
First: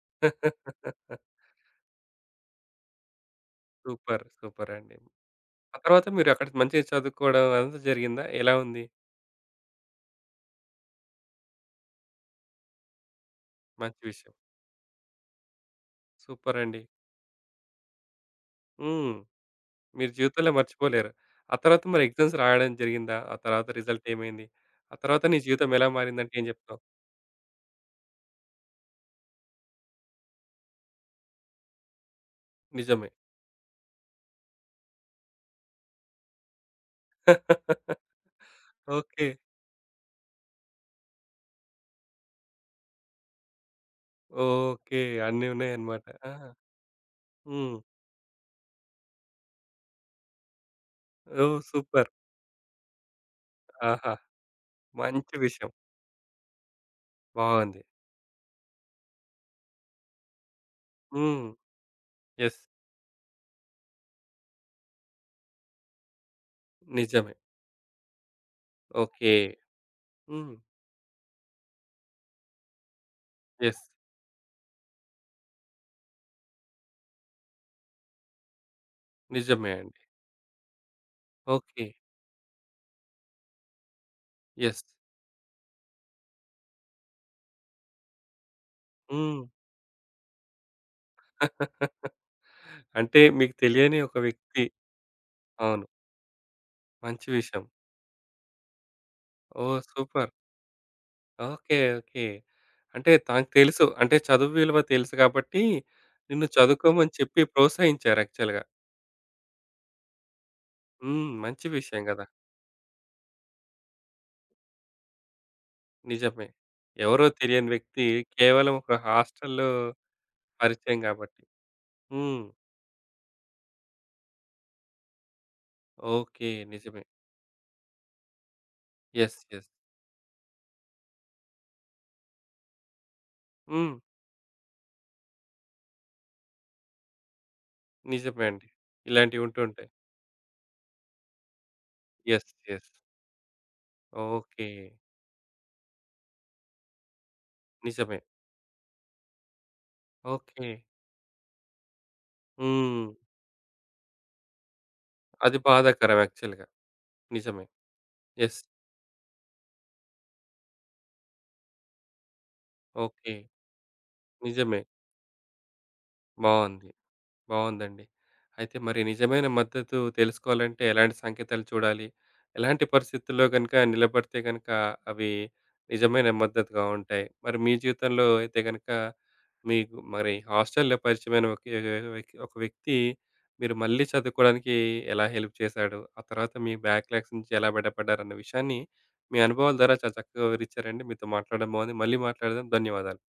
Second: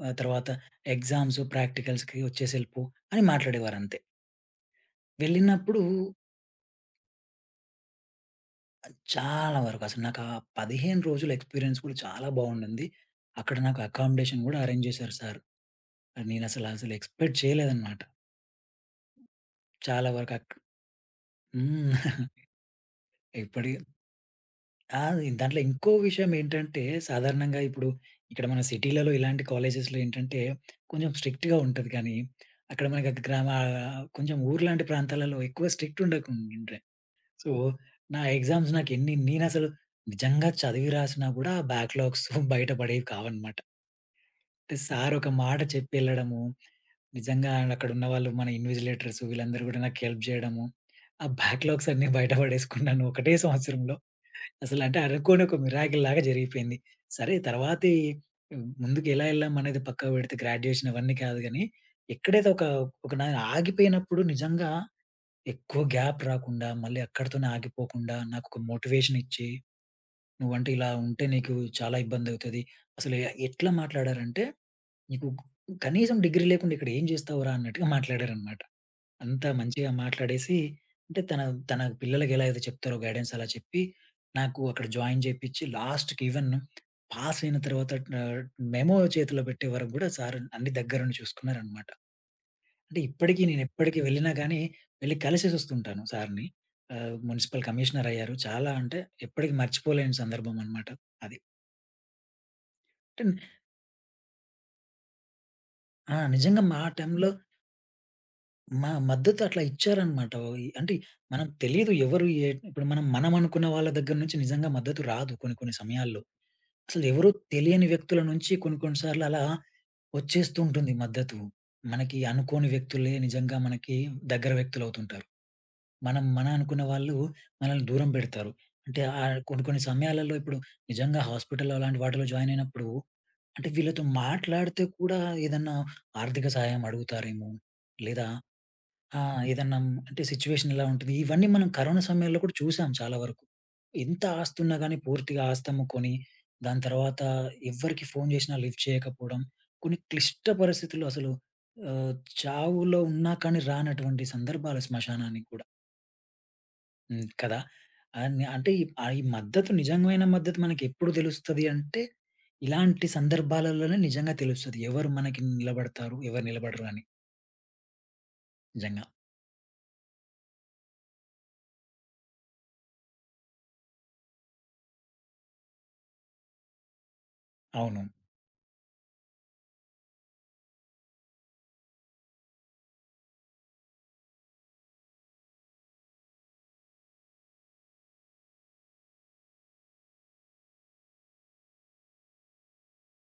[SPEAKER 2] తర్వాత ఎగ్జామ్స్, ప్రాక్టికల్స్‌కి వచ్చేసి ఎళ్ళిపో అని మాట్లాడేవారంతే.
[SPEAKER 1] సూపర్. సూపర్ అండి. ఆ
[SPEAKER 2] వెళ్ళినప్పుడు
[SPEAKER 1] తర్వాత మీరక్కడ మంచిగా చదువుకోవడం అదంతా జరిగిందా? ఎలా ఉంది?
[SPEAKER 2] చాలా వరకు అసలు నాకు ఆ 15 రోజుల ఎక్స్‌పీరియన్స్ కూడా చాలా బావుండింది. అక్కడ నాకు
[SPEAKER 1] మంచి విషయం.
[SPEAKER 2] అకామిడేషన్ కూడా అరేంజ్ చేశారు సారు.
[SPEAKER 1] సూపర్
[SPEAKER 2] నేనసలు
[SPEAKER 1] అండి.
[SPEAKER 2] అసలు ఎక్స్‌పెక్ట్ చేయలేదనమాట.
[SPEAKER 1] హ్మ్.
[SPEAKER 2] చాలా
[SPEAKER 1] మీరు
[SPEAKER 2] వరకు
[SPEAKER 1] జీవితంలో మర్చిపోలేరు. ఆ తర్వాత మరి
[SPEAKER 2] హ్మ్.
[SPEAKER 1] ఎగ్జామ్స్ రాయడం జరిగిందా? ఆ తర్వాత
[SPEAKER 2] ఇప్పటి
[SPEAKER 1] రిజల్ట్ ఏమైంది? ఆ
[SPEAKER 2] ఆ!
[SPEAKER 1] తర్వాత నీ
[SPEAKER 2] దాంట్లో
[SPEAKER 1] జీవితం ఎలా
[SPEAKER 2] ఇంకో విషయం
[SPEAKER 1] మారిందంటే ఏం జెప్తావు?
[SPEAKER 2] ఏంటంటే, సాధారణంగా ఇప్పుడు ఇక్కడ మన సిటీలలో ఇలాంటి కాలేజెస్‌లో ఏంటంటే, కొంచెం స్ట్రిక్ట్‌గా ఉంటది కానీ, అక్కడ
[SPEAKER 1] నిజమే.
[SPEAKER 2] మనకి గ్రామ కొంచెం ఊర్లాంటి ప్రాంతాలలో ఎక్కువ స్ట్రిక్ట్ ఉండకుండే. సో, నా ఎగ్జామ్స్ నాకు ఎన్ని
[SPEAKER 1] ఓకే.
[SPEAKER 2] నేనసలు నిజంగా చదివి రాసినా కూడా, ఆ బ్యాక్‌లాగ్స్ బయట పడేవి కావన్నమాట. అంటే
[SPEAKER 1] ఓకే.
[SPEAKER 2] సార్ ఒక
[SPEAKER 1] అన్నీ
[SPEAKER 2] మాట
[SPEAKER 1] ఉన్నాయన్నమాట. ఆ!
[SPEAKER 2] చెప్పెళ్ళడము. నిజంగా
[SPEAKER 1] హ్మ్.
[SPEAKER 2] అక్కడున్న వాళ్ళు మన ఇన్విజిలేటర్స్ వీళ్ళందరూ గూడా నాకు హెల్ప్ జేయడము. ఆ
[SPEAKER 1] ఓహ్!
[SPEAKER 2] బ్యాక్‌లాగ్స్ అన్నీ
[SPEAKER 1] సూపర్.
[SPEAKER 2] బయట పడేసుకున్నాను ఒకటే సంవత్సరంలో.
[SPEAKER 1] ఆహా!
[SPEAKER 2] అసలంటే
[SPEAKER 1] మంచి
[SPEAKER 2] అనుకోని ఒక
[SPEAKER 1] విషయం.
[SPEAKER 2] మిరాకిల్‌లాగా జరిగిపోయింది. సరే
[SPEAKER 1] బాగుంది.
[SPEAKER 2] తర్వాతి ముందుకెలా ఎళ్ళాం అనేది పక్కకు పెడితే గ్రాడ్యుయేషన్ అవన్నీ కాదు
[SPEAKER 1] హ్మ్.
[SPEAKER 2] గానీ, ఎక్కడైతే
[SPEAKER 1] యెస్.
[SPEAKER 2] ఒక ఒక నా ఆగిపోయినప్పుడు నిజంగా ఎక్కువ గ్యాప్ రాకుండా, మళ్ళీ
[SPEAKER 1] నిజమే.
[SPEAKER 2] అక్కడితోనే ఆగిపోకుండా నాకొక మోటివేషన్
[SPEAKER 1] ఓకే.
[SPEAKER 2] ఇచ్చి,
[SPEAKER 1] హ్మ్.
[SPEAKER 2] "నువ్వంటే ఇలా ఉంటే నీకు చాలా ఇబ్బందవుతది." అసలు ఎట్లా
[SPEAKER 1] యెస్.
[SPEAKER 2] మాట్లాడారంటే నీకు కనీసం డిగ్రీ లేకుండా ఇక్కడ ఏం చేస్తావురా అన్నట్టుగా మాట్లాడారనమాట. అంత
[SPEAKER 1] నిజమే
[SPEAKER 2] మంచిగా
[SPEAKER 1] అండి.
[SPEAKER 2] మాట్లాడేసి అంటే తన తన
[SPEAKER 1] ఓకే.
[SPEAKER 2] పిల్లలకి ఎలా అయితే చెప్తారో గైడెన్స్ అలా చెప్పి, నాకు
[SPEAKER 1] యెస్.
[SPEAKER 2] అక్కడ జాయిన్ చేపిచ్చి లాస్ట్‌కి ఈవెన్ పాస్ అయిన తర్వాత ఆహ్, మెమో
[SPEAKER 1] హ్మ్.
[SPEAKER 2] చేతిలో పెట్టే వరకు కూడా సార్ అన్ని దగ్గరుండి చూసుకున్నారనమాట. అంటే
[SPEAKER 1] అంటే
[SPEAKER 2] ఇప్పటికి
[SPEAKER 1] మీకు
[SPEAKER 2] నేను ఎప్పటికి
[SPEAKER 1] తెలియని ఒక
[SPEAKER 2] వెళ్ళినా గానీ
[SPEAKER 1] వ్యక్తి
[SPEAKER 2] వెళ్లి
[SPEAKER 1] అవును.
[SPEAKER 2] కలిసేసొస్తుంటాను సార్‌ని.
[SPEAKER 1] మంచి
[SPEAKER 2] మున్సిపల్
[SPEAKER 1] విషయం.
[SPEAKER 2] కమిషనర్ అయ్యారు. చాలా అంటే ఎప్పటికి
[SPEAKER 1] ఓహ్!
[SPEAKER 2] మర్చిపోలేని
[SPEAKER 1] సూపర్.
[SPEAKER 2] సందర్భం అనమాట అది.
[SPEAKER 1] ఓకే. ఓకే. అంటే
[SPEAKER 2] అంటే
[SPEAKER 1] తనకు తెలుసు. అంటే చదువు విలువ తెలుసు కాబట్టి
[SPEAKER 2] ఆ!
[SPEAKER 1] నిన్ను
[SPEAKER 2] నిజంగా మా
[SPEAKER 1] చదువుకోమని
[SPEAKER 2] టైంలో
[SPEAKER 1] చెప్పి ప్రోత్సహించారు యాక్చువల్‌గా.
[SPEAKER 2] మా మద్దతు అట్లా ఇచ్చారనమాట. అంటే
[SPEAKER 1] హ్మ్.
[SPEAKER 2] మనం
[SPEAKER 1] మంచి
[SPEAKER 2] తెలీదు
[SPEAKER 1] విషయం
[SPEAKER 2] ఎవరు
[SPEAKER 1] గదా!
[SPEAKER 2] ఏ ఇప్పుడు మనం మనం అనుకున్న వాళ్ళ దగ్గర నుంచి నిజంగా మద్దతు రాదు కొన్ని కొన్ని సమయాల్లో.
[SPEAKER 1] నిజమే.
[SPEAKER 2] అసలు
[SPEAKER 1] ఎవరో
[SPEAKER 2] ఎవరూ
[SPEAKER 1] తెలియని
[SPEAKER 2] తెలియని
[SPEAKER 1] వ్యక్తి
[SPEAKER 2] వ్యక్తుల నుంచి
[SPEAKER 1] కేవలం
[SPEAKER 2] కొన్ని కొన్ని
[SPEAKER 1] ఒక
[SPEAKER 2] సార్లు అలా
[SPEAKER 1] హాస్టల్‌లో
[SPEAKER 2] వచ్చేస్తూ ఉంటుంది
[SPEAKER 1] పరిచయం
[SPEAKER 2] మద్దతు.
[SPEAKER 1] గాబట్టి.
[SPEAKER 2] మనకి
[SPEAKER 1] హ్మ్.
[SPEAKER 2] అనుకోని వ్యక్తులే నిజంగా మనకి దగ్గర వ్యక్తులవుతుంటారు. మనం మన
[SPEAKER 1] ఓకే.
[SPEAKER 2] అనుకున్న
[SPEAKER 1] నిజమే.
[SPEAKER 2] వాళ్ళు మనల్ని దూరం పెడతారు. అంటే
[SPEAKER 1] యెస్.
[SPEAKER 2] కొన్ని
[SPEAKER 1] యెస్.
[SPEAKER 2] కొన్ని సమయాలలో ఇప్పుడు నిజంగా హాస్పిటల్‌లో అలాంటి వాటిలో జాయిన్ అయినప్పుడు అంటే
[SPEAKER 1] హ్మ్.
[SPEAKER 2] వీళ్ళతో మాట్లాడితే కూడా ఏదన్నా ఆర్థిక సహాయం అడుగుతారేమో! లేదా
[SPEAKER 1] నిజమే అండి.
[SPEAKER 2] ఆ!
[SPEAKER 1] ఇలాంటివి
[SPEAKER 2] ఏదన్నా
[SPEAKER 1] ఉంటుంటాయి.
[SPEAKER 2] అంటే సిట్యుయేషన్ ఎలా ఉంటది? ఇవన్నీ మనం కరోనా సమయంలో
[SPEAKER 1] యెస్.
[SPEAKER 2] కూడా చూసాం
[SPEAKER 1] యెస్.
[SPEAKER 2] చాలా వరకు. ఎంత
[SPEAKER 1] ఓకే.
[SPEAKER 2] ఆస్తున్నా గాని పూర్తిగా ఆస్తమ్ముకొని, దాని తర్వాత ఎవ్వరికి
[SPEAKER 1] నిజమే.
[SPEAKER 2] ఫోను చేసినా లిఫ్ట్ చేయకపోవడం, కొన్ని క్లిష్ట
[SPEAKER 1] ఓకే.
[SPEAKER 2] పరిస్థితుల్లో అసలు ఆహ్, చావులో
[SPEAKER 1] హ్మ్.
[SPEAKER 2] ఉన్నా కానీ రానటువంటి సందర్భాలు శ్మశానానికి
[SPEAKER 1] అది
[SPEAKER 2] కూడా.
[SPEAKER 1] బాధాకరం యాక్చువల్‌గా.
[SPEAKER 2] హ్మ్. కదా!
[SPEAKER 1] నిజమే.
[SPEAKER 2] అని
[SPEAKER 1] యెస్.
[SPEAKER 2] అంటే ఆ ఈ మద్దతు నిజమైన మద్దతు మనకెప్పుడు తెలుస్తది అంటే, ఇలాంటి
[SPEAKER 1] ఓకే.
[SPEAKER 2] సందర్భాలలోనే నిజంగా తెలుస్తది.
[SPEAKER 1] నిజమే.
[SPEAKER 2] ఎవరు మనకి నిలబడతారు, ఎవరు నిలబడరు
[SPEAKER 1] బావుంది.
[SPEAKER 2] అని
[SPEAKER 1] బావుందండి. అయితే మరి
[SPEAKER 2] నిజంగా.
[SPEAKER 1] నిజమైన మద్దతు తెలుసుకోవాలంటే ఎలాంటి సంకేతాలు చూడాలి? ఎలాంటి పరిస్థితుల్లో గనుక నిలబడితే గనుక అవి నిజమైన మద్దతుగా ఉంటాయి? మరి మీ
[SPEAKER 2] అవును.
[SPEAKER 1] జీవితంలో అయితే గనుక మీకు మరి హాస్టల్‌లో పరిచయమైన ఒక ఒక వ్యక్తి మీరు మళ్ళీ చదువుకోవడానికి ఎలా హెల్ప్ చేశాడు? ఆ తర్వాత మీ బ్యాక్‌లాగ్స్ నుంచి ఎలా బయటపడ్డారన్న విషయాన్ని మీ అనుభవాల ద్వారా చాలా చక్కగా వివరిచ్చారండి. మీతో మాట్లాడడం బాగుంది. మళ్ళీ మాట్లాడదాం. ధన్యవాదాలు.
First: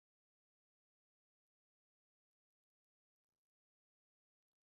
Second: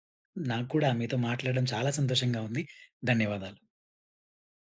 [SPEAKER 2] నాకు కూడా మీతో మాట్లాడడం చాలా సంతోషంగా ఉంది. ధన్యవాదాలు.